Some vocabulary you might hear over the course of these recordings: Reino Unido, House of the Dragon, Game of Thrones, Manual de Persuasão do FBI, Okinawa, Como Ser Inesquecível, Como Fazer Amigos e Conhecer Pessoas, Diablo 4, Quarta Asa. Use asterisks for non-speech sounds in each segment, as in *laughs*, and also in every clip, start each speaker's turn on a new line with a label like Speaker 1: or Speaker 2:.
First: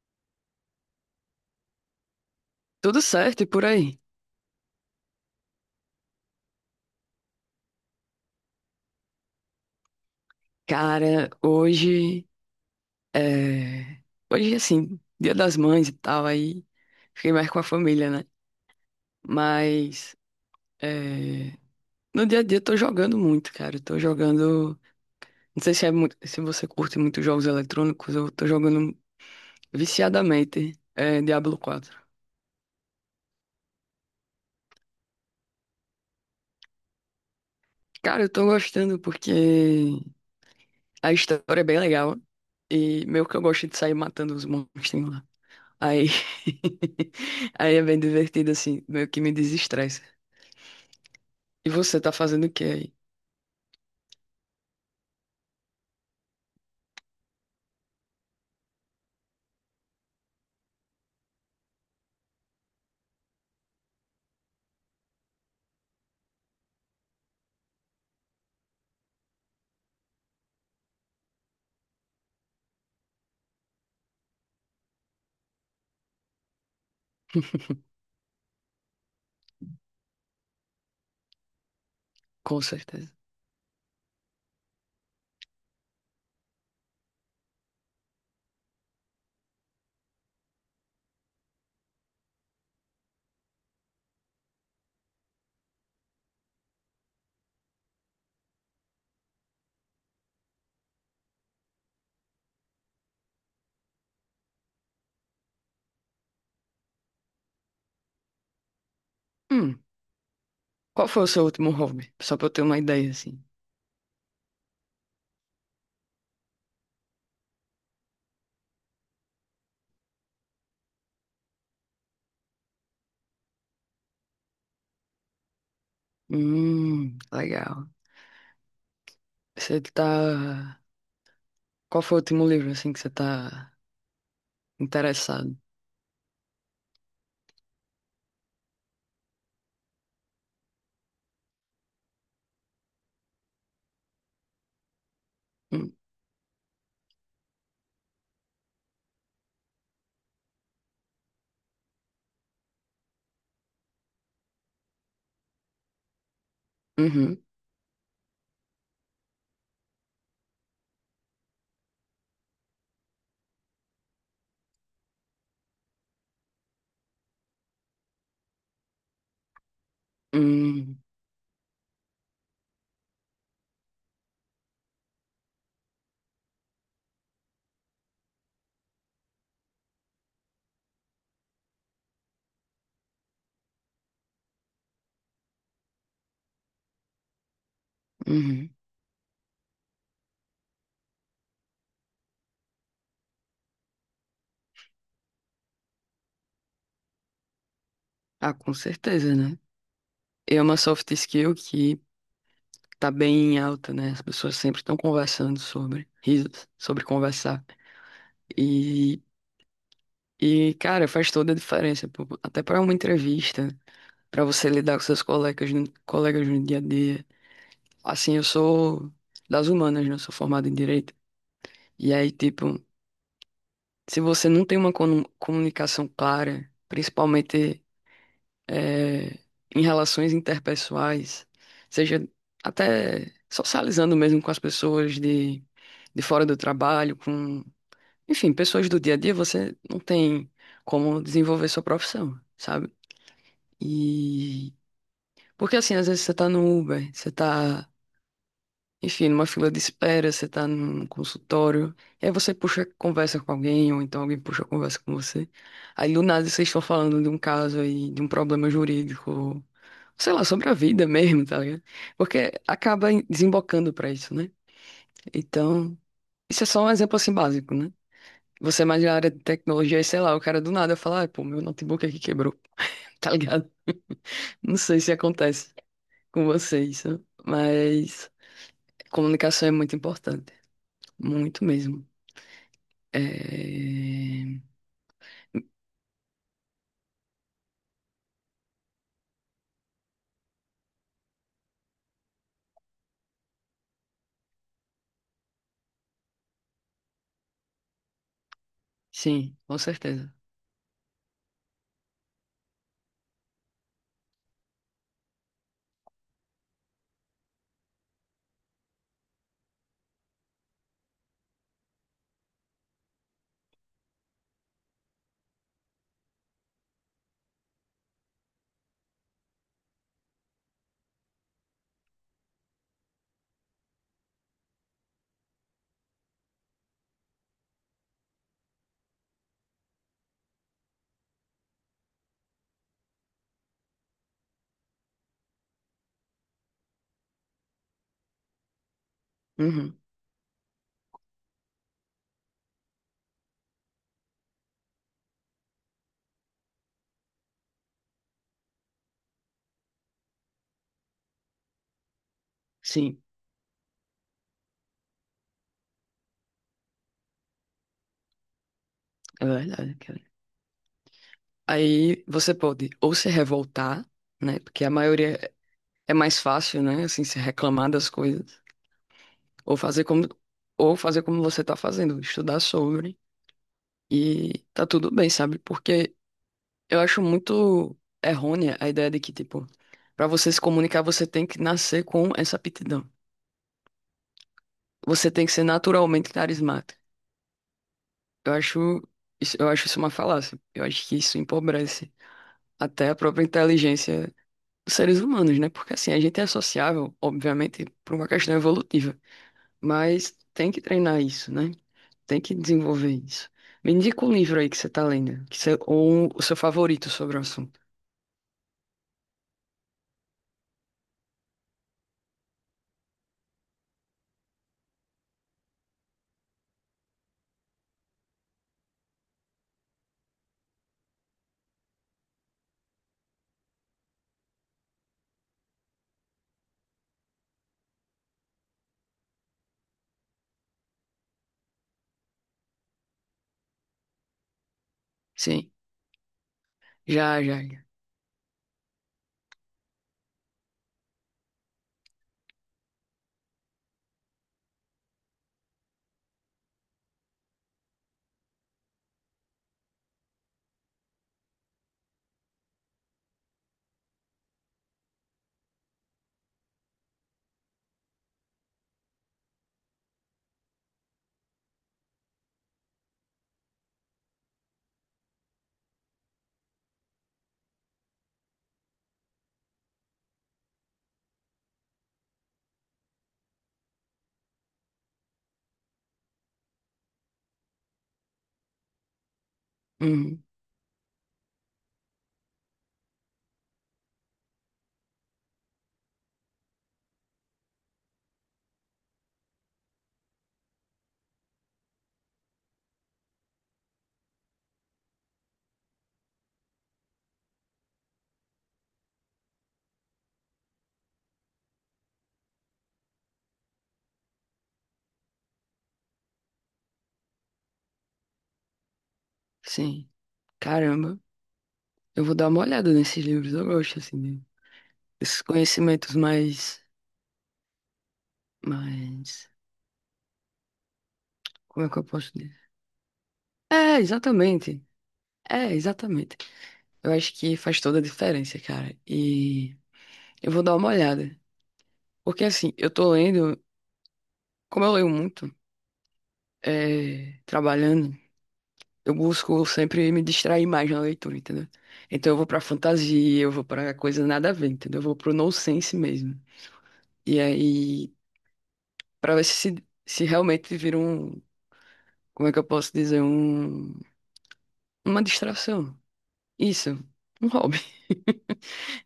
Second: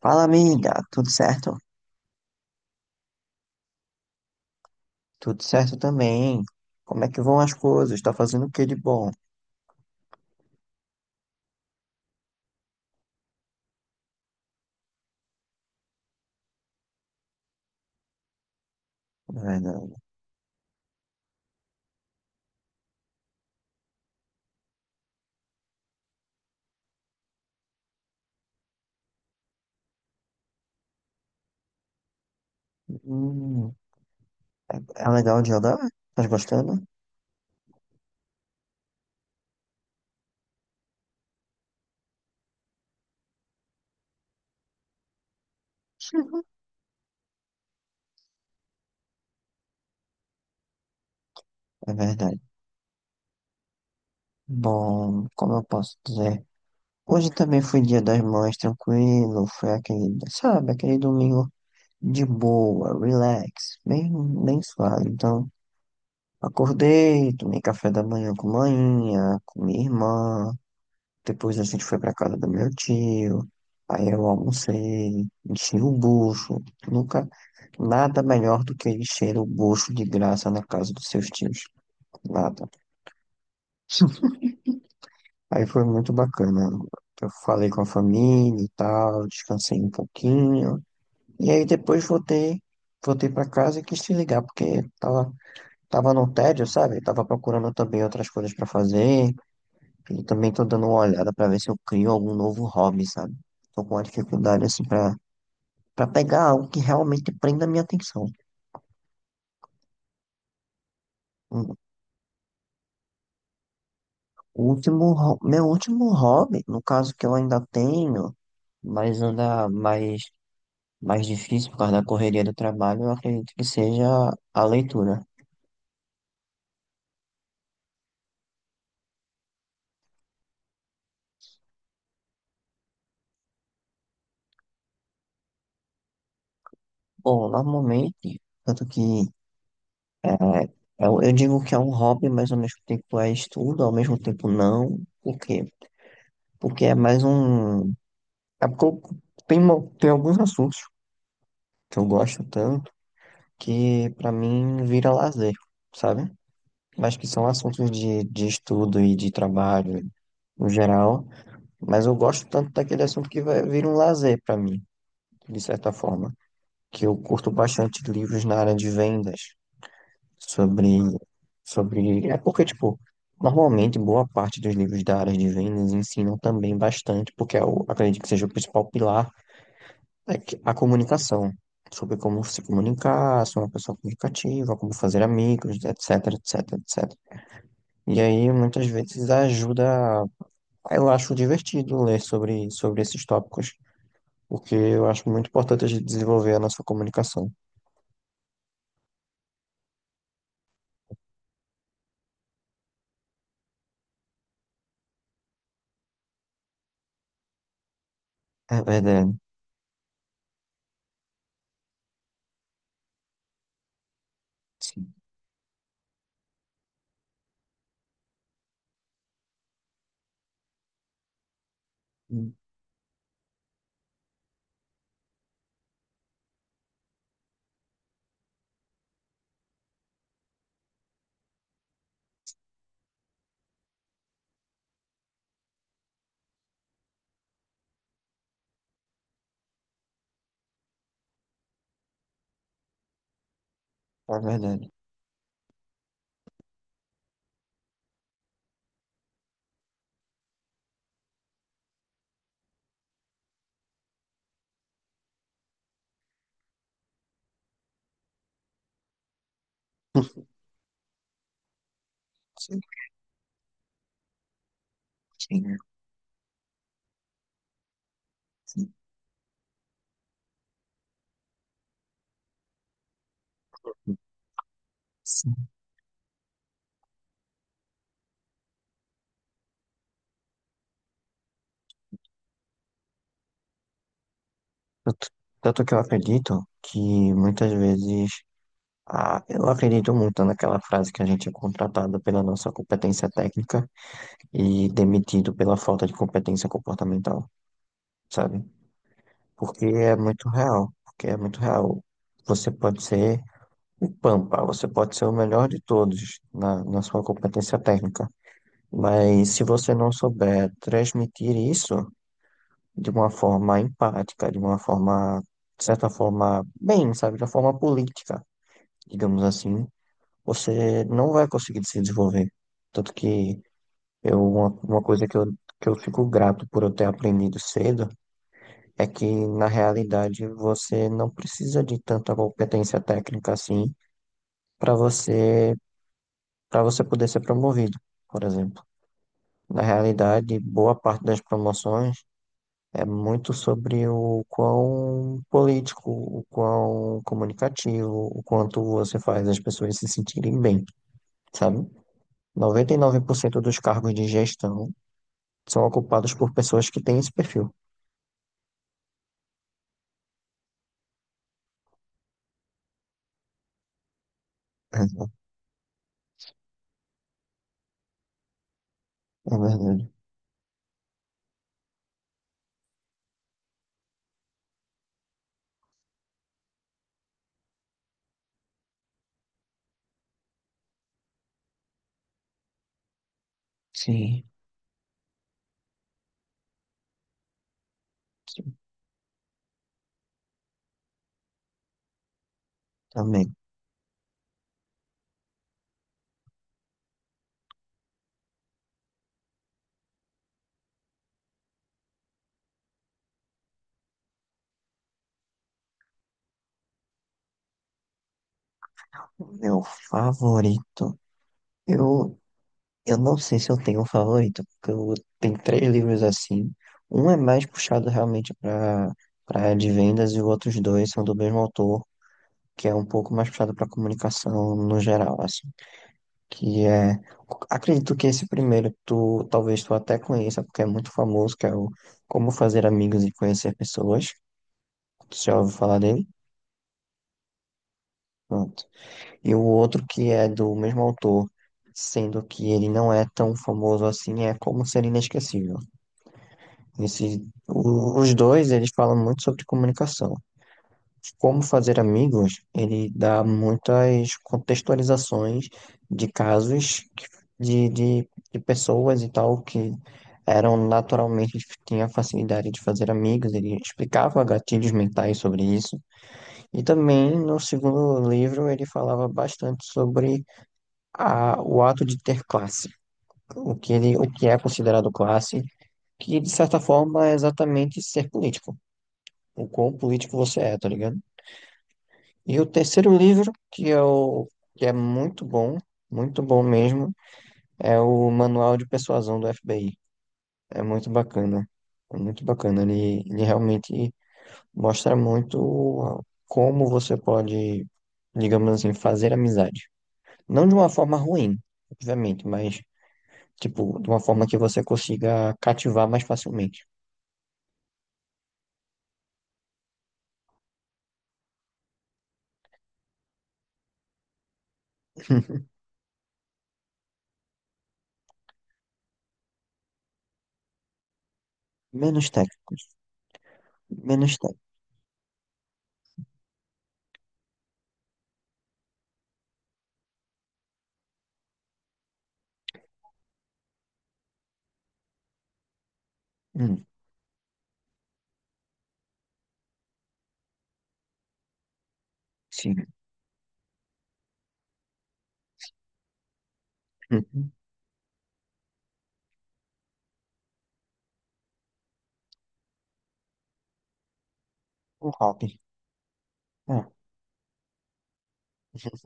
Speaker 1: Fala, amiga, tudo certo?
Speaker 2: Tudo certo e por aí.
Speaker 1: Tudo certo também. Como é que vão as coisas? Tá fazendo o que de bom?
Speaker 2: Cara, hoje é... hoje, assim, Dia das Mães e tal, aí fiquei mais com a família, né?
Speaker 1: É verdade.
Speaker 2: Mas é... no dia a dia eu tô jogando muito, cara. Eu tô jogando. Não sei se, se você curte muito jogos eletrônicos, eu tô jogando viciadamente Diablo 4.
Speaker 1: Hum, é é legal de andar? Tá gostando?
Speaker 2: Cara, eu tô gostando porque a história é bem legal. E meio que eu gosto de sair matando os monstros, né? Aí,
Speaker 1: Sim.
Speaker 2: *laughs* aí é bem divertido, assim, meio que me desestressa. E
Speaker 1: É
Speaker 2: você tá
Speaker 1: verdade.
Speaker 2: fazendo o que aí?
Speaker 1: Bom, como eu posso dizer? Hoje também foi dia das mães, tranquilo. Foi aquele, sabe, aquele domingo de boa, relax, bem, bem suave. Então, acordei, tomei café da manhã, com minha irmã. Depois a gente foi pra casa do meu tio. Aí eu almocei, enchi o bucho. Nunca, nada melhor do que encher o bucho de graça na casa dos seus tios.
Speaker 2: Com
Speaker 1: Nada.
Speaker 2: certeza.
Speaker 1: *laughs* Aí foi muito bacana. Eu falei com a família e tal, descansei um pouquinho. E aí depois voltei para casa e quis te ligar, porque tava no tédio, sabe? Tava procurando também outras coisas para fazer. Eu também tô dando uma olhada pra ver se eu crio algum novo hobby, sabe? Tô com uma dificuldade assim pra para pegar algo que realmente prenda a minha atenção.
Speaker 2: Hum, qual foi o seu último hobby? Só pra eu ter uma ideia, assim.
Speaker 1: O último, meu último hobby, no caso que eu ainda tenho, mas anda mais difícil por causa da correria do trabalho, eu acredito que seja a leitura.
Speaker 2: Legal. Você tá. Qual foi o último livro, assim, que você tá interessado?
Speaker 1: Bom, normalmente, tanto que é, eu digo que é um hobby, mas ao mesmo tempo é estudo, ao mesmo tempo não. Por quê?
Speaker 2: Hum,
Speaker 1: Porque é mais um. É porque tem, tem alguns assuntos que eu gosto tanto que pra mim vira lazer, sabe? Mas que
Speaker 2: uhum,
Speaker 1: são assuntos de estudo e de trabalho no geral. Mas eu gosto tanto daquele assunto que vir um lazer pra mim, de certa forma. Que eu curto bastante livros na área de vendas sobre,
Speaker 2: hum,
Speaker 1: sobre. É porque, tipo, normalmente boa parte dos livros da área de vendas ensinam também bastante, porque eu acredito que seja o principal pilar. É que a comunicação, sobre como se comunicar, ser uma pessoa comunicativa, como fazer amigos, etc, etc, etc. E aí,
Speaker 2: uhum.
Speaker 1: muitas vezes, ajuda. Eu acho divertido ler sobre esses tópicos, porque eu acho muito importante a gente desenvolver a nossa comunicação.
Speaker 2: Ah, com certeza, né? E é uma soft skill que tá bem em alta, né? As pessoas sempre estão conversando sobre risos, sobre conversar.
Speaker 1: É verdade.
Speaker 2: E, cara, faz toda a diferença, pô. Até para uma entrevista, para você lidar com
Speaker 1: Sim.
Speaker 2: seus colegas no dia a dia. Assim, eu sou das humanas, né? Eu sou formado em direito. E aí, tipo, se você não tem uma comunicação clara, principalmente eh, em relações interpessoais, seja até socializando mesmo com as pessoas de fora do trabalho, enfim, pessoas do dia a dia, você não tem como desenvolver sua profissão, sabe?
Speaker 1: É
Speaker 2: E
Speaker 1: verdade.
Speaker 2: porque assim, às vezes você tá no Uber, você tá, enfim, numa fila de espera, você tá num consultório, e aí você puxa conversa com alguém, ou então alguém puxa conversa com você. Aí do nada vocês estão falando de um caso aí, de um problema jurídico, sei lá,
Speaker 1: *laughs*
Speaker 2: sobre a vida mesmo, tá ligado? Porque
Speaker 1: Sim,
Speaker 2: acaba desembocando pra isso, né?
Speaker 1: sim,
Speaker 2: Então, isso é só um exemplo assim básico, né? Você é
Speaker 1: sim,
Speaker 2: mais da área de tecnologia, e sei lá, o cara do nada fala, ah, pô, meu notebook aqui quebrou, *laughs* tá ligado? Não sei se
Speaker 1: sim.
Speaker 2: acontece com vocês, né? Mas comunicação é muito importante, muito mesmo. É.
Speaker 1: Tanto tanto que eu acredito que muitas vezes. Ah, eu acredito muito naquela frase que a gente é contratado pela nossa competência técnica e demitido pela falta de competência comportamental, sabe?
Speaker 2: Sim, com
Speaker 1: Porque é
Speaker 2: certeza.
Speaker 1: muito real, porque é muito real. Você pode ser o pampa, você pode ser o melhor de todos na sua competência técnica, mas se você não souber transmitir isso de uma forma empática, de uma forma, de certa forma, bem, sabe, de uma forma política, digamos assim, você não vai conseguir se desenvolver. Tanto que uma coisa que eu fico grato por eu ter aprendido cedo. É que, na realidade, você não precisa de tanta competência técnica assim para você, para você poder ser promovido, por exemplo. Na
Speaker 2: Uhum.
Speaker 1: realidade, boa parte das promoções é muito sobre o quão político, o quão comunicativo, o quanto você faz as pessoas se sentirem bem, sabe?
Speaker 2: Sim,
Speaker 1: 99% dos cargos de gestão são ocupados por pessoas que têm esse perfil.
Speaker 2: é verdade, cara. Aí você pode ou se revoltar, né? Porque a
Speaker 1: É
Speaker 2: maioria é mais fácil, né? Assim, se reclamar das coisas,
Speaker 1: é
Speaker 2: ou fazer
Speaker 1: verdade.
Speaker 2: como, ou fazer como você tá fazendo, estudar sobre e tá tudo bem, sabe? Porque eu acho muito errônea a ideia de que, tipo, para você se comunicar, você tem que nascer com essa aptidão.
Speaker 1: Sim,
Speaker 2: Você tem que ser naturalmente carismático. Eu
Speaker 1: sim,
Speaker 2: acho isso, eu acho isso uma falácia. Eu acho que isso empobrece até a própria
Speaker 1: também.
Speaker 2: inteligência dos seres humanos, né? Porque assim, a gente é sociável, obviamente, por uma questão evolutiva, mas tem que treinar isso, né? Tem que desenvolver isso. Me indica um livro aí que você tá lendo, que você, ou um, o seu favorito sobre o assunto.
Speaker 1: O meu favorito. Eu, eu não sei se eu tenho um favorito, porque eu tenho três livros assim. Um é mais puxado realmente para área de vendas e os outros dois são do mesmo autor, que é um pouco mais puxado para comunicação no geral, assim. Que é, acredito que esse primeiro tu até conheça, porque é muito famoso, que é o Como Fazer Amigos e Conhecer Pessoas. Tu já
Speaker 2: Sim,
Speaker 1: ouviu falar dele?
Speaker 2: já, já. Já.
Speaker 1: Pronto. E o outro que é do mesmo autor, sendo que ele não é tão famoso assim, é Como Ser Inesquecível. Esse, os dois, eles falam muito sobre comunicação. Como fazer amigos, ele dá muitas contextualizações de casos de pessoas e tal que eram naturalmente, tinha facilidade de fazer amigos, ele explicava gatilhos mentais sobre isso. E também, no segundo livro, ele falava bastante sobre o ato de ter classe, o que é considerado classe, que de certa forma é exatamente ser político, o quão político
Speaker 2: Uhum,
Speaker 1: você é, tá ligado? E o terceiro livro, que é muito bom mesmo, é o Manual de Persuasão do FBI. É muito bacana. É muito bacana. Ele realmente mostra muito como você pode, digamos assim, fazer amizade. Não de uma forma ruim, obviamente, mas tipo, de uma forma que você consiga cativar mais facilmente.
Speaker 2: sim. Caramba, eu vou dar uma olhada nesses livros. Eu gosto assim, desses
Speaker 1: *laughs*
Speaker 2: conhecimentos mais. Como é que eu
Speaker 1: Menos
Speaker 2: posso dizer?
Speaker 1: técnicos.
Speaker 2: É,
Speaker 1: Menos técnicos.
Speaker 2: exatamente. É, exatamente. Eu acho que faz toda a diferença, cara. E eu vou dar uma olhada. Porque assim, eu tô lendo, como eu leio muito,
Speaker 1: Hum,
Speaker 2: trabalhando, eu busco sempre me distrair mais na leitura, entendeu? Então eu vou pra
Speaker 1: sim.
Speaker 2: fantasia, eu vou pra coisa nada a ver, entendeu? Eu vou pro nonsense mesmo. E
Speaker 1: Uhum.
Speaker 2: aí, pra ver se realmente vira um, como é que eu posso dizer, um,
Speaker 1: O
Speaker 2: uma
Speaker 1: hobby.
Speaker 2: distração.
Speaker 1: Ah.
Speaker 2: Isso, um hobby. *laughs*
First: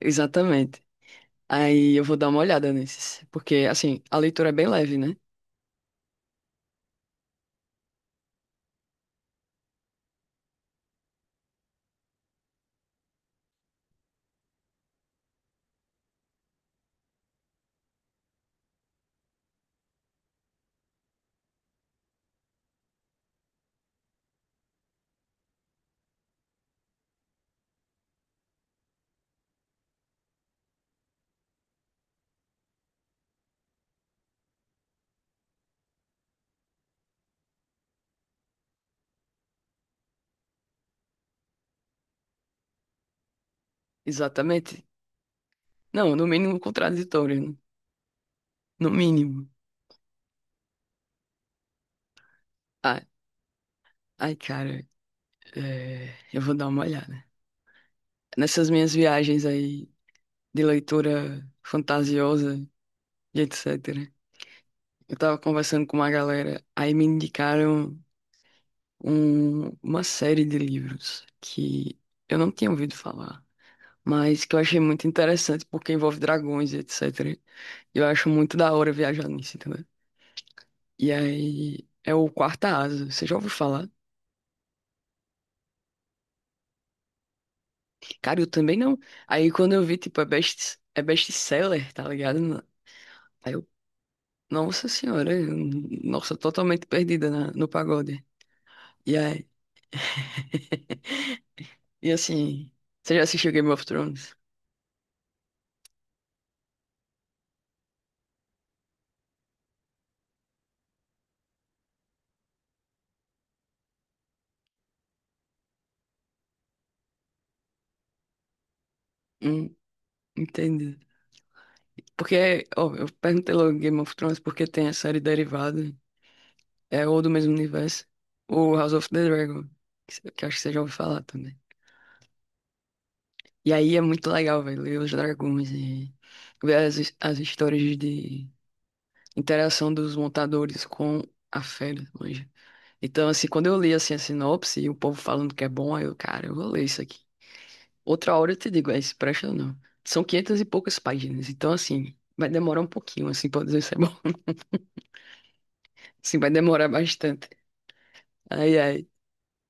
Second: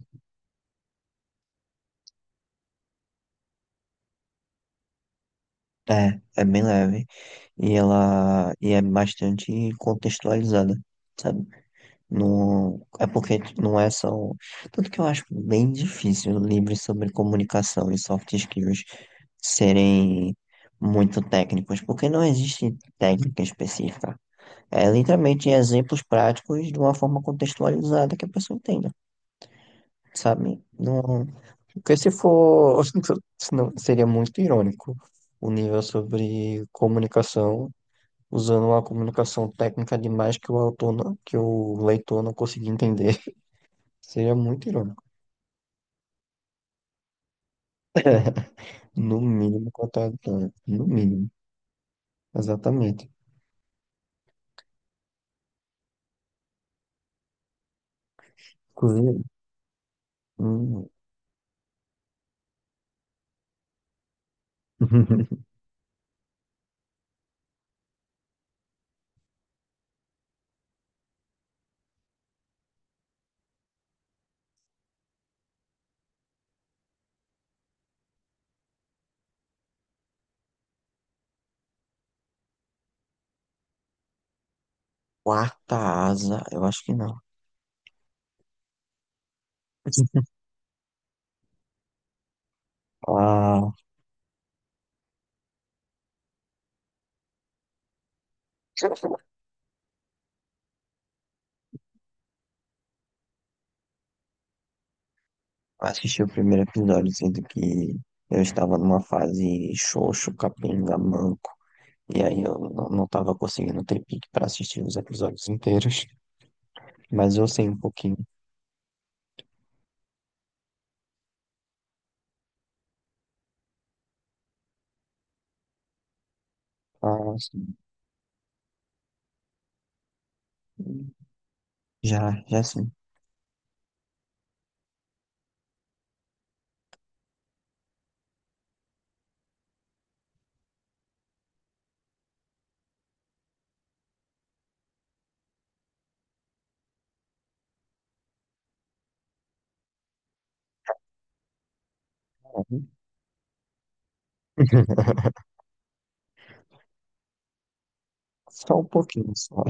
Speaker 2: Exatamente. Aí eu vou dar uma olhada nesses. Porque, assim, a leitura é bem leve, né?
Speaker 1: É, é bem leve. E ela e é bastante contextualizada, sabe? Não, é porque não é só. Um, Tanto que eu acho bem difícil livros sobre comunicação e soft skills serem muito técnicos, porque não existe técnica específica. É literalmente exemplos práticos de uma forma contextualizada que a pessoa entenda, sabe? Não, porque se for, *laughs* senão seria muito irônico o nível sobre comunicação, usando uma comunicação técnica demais que o autor não, que o leitor não conseguia entender. *laughs* Seria muito
Speaker 2: Exatamente.
Speaker 1: irônico.
Speaker 2: Não, no mínimo contraditório, né?
Speaker 1: *laughs*
Speaker 2: No
Speaker 1: No
Speaker 2: mínimo.
Speaker 1: mínimo, no mínimo,
Speaker 2: Ah,
Speaker 1: exatamente.
Speaker 2: ai, cara, eu vou dar uma olhada. Nessas minhas
Speaker 1: Inclusive,
Speaker 2: viagens aí de
Speaker 1: hum,
Speaker 2: leitura fantasiosa e etc. Eu tava
Speaker 1: *laughs*
Speaker 2: conversando com uma galera, aí me indicaram uma série de livros que eu não tinha ouvido falar, mas que eu achei muito interessante porque envolve dragões e etc. E eu acho muito da hora viajar nisso. E aí é o Quarta Asa, você já ouviu falar?
Speaker 1: quarta asa, eu acho que não.
Speaker 2: Cara, eu também não. Aí quando eu vi, tipo,
Speaker 1: *laughs*
Speaker 2: é best-seller, tá ligado? Aí eu,
Speaker 1: Ah.
Speaker 2: nossa senhora, nossa, totalmente perdida no pagode. E aí, *laughs* e assim, você já assistiu Game of Thrones?
Speaker 1: Assisti o primeiro episódio, sendo que eu estava numa fase xoxo, capenga, manco, e aí eu não estava conseguindo ter pique para assistir os episódios inteiros, mas eu sei um pouquinho.
Speaker 2: Hum. Entendi. Porque, ó, eu perguntei logo Game of Thrones porque tem a série derivada, ou do
Speaker 1: Ah,
Speaker 2: mesmo
Speaker 1: sim.
Speaker 2: universo, ou House of the Dragon, que acho que você já ouviu falar também.
Speaker 1: Já, já sim.
Speaker 2: E aí é muito legal, velho, ler os dragões e ver as histórias de interação dos montadores com a fera, manja. Então, assim, quando eu li, assim, a sinopse e o povo falando que é bom, aí eu, cara, eu vou ler isso aqui. Outra hora eu te digo, se presta ou não. São 500 e poucas páginas, então, assim, vai demorar um
Speaker 1: Uhum.
Speaker 2: pouquinho, assim, pra eu dizer se é bom.
Speaker 1: *laughs*
Speaker 2: Assim, vai demorar bastante. Ai,
Speaker 1: Só um
Speaker 2: ai.
Speaker 1: pouquinho, só.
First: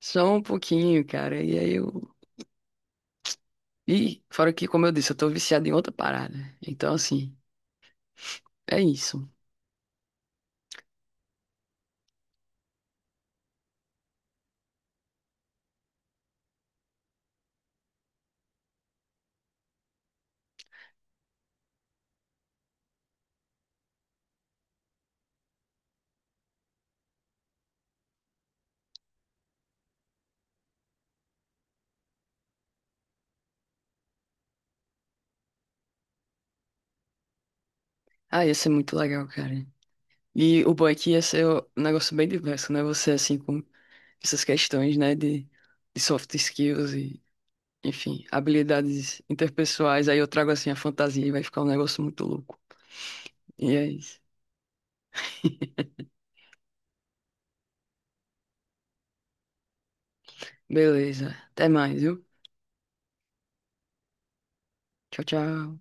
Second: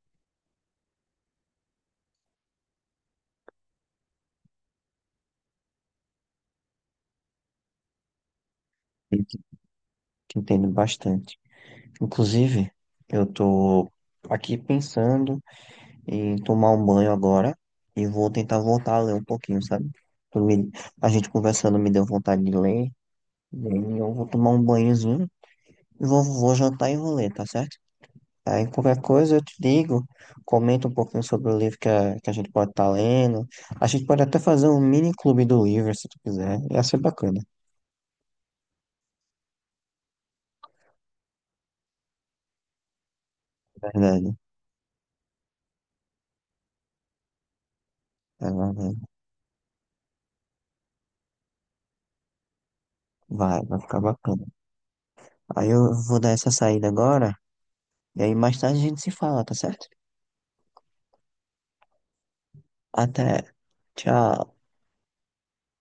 Speaker 2: Só um pouquinho, cara. E aí eu. E fora que, como eu disse, eu tô viciado em outra parada. Então, assim, é
Speaker 1: Eu
Speaker 2: isso.
Speaker 1: que entendo bastante. Inclusive, eu tô aqui pensando em tomar um banho agora e vou tentar voltar a ler um pouquinho, sabe? Tu me- A gente conversando me deu vontade de ler. E aí eu vou tomar um banhozinho e vou jantar e vou ler, tá certo? Aí qualquer coisa eu te digo, comenta um pouquinho sobre o livro que que a gente pode estar lendo. A gente pode até fazer um mini clube do livro, se tu quiser. Ia ser bacana,
Speaker 2: Ah, ia ser muito legal, cara. E o bom é que ia ser um negócio bem diverso, né? Você, assim, com
Speaker 1: na verdade.
Speaker 2: essas questões, né? De soft skills e, enfim,
Speaker 1: É, vai,
Speaker 2: habilidades interpessoais. Aí eu trago, assim, a fantasia e vai ficar um negócio muito louco.
Speaker 1: vai
Speaker 2: E
Speaker 1: vai
Speaker 2: é
Speaker 1: ficar
Speaker 2: isso.
Speaker 1: bacana. Aí eu
Speaker 2: *laughs*
Speaker 1: vou dar essa saída agora, e aí mais tarde a gente se fala, tá certo?
Speaker 2: Beleza. Até mais, viu?
Speaker 1: Até. Tchau.
Speaker 2: Tchau, tchau.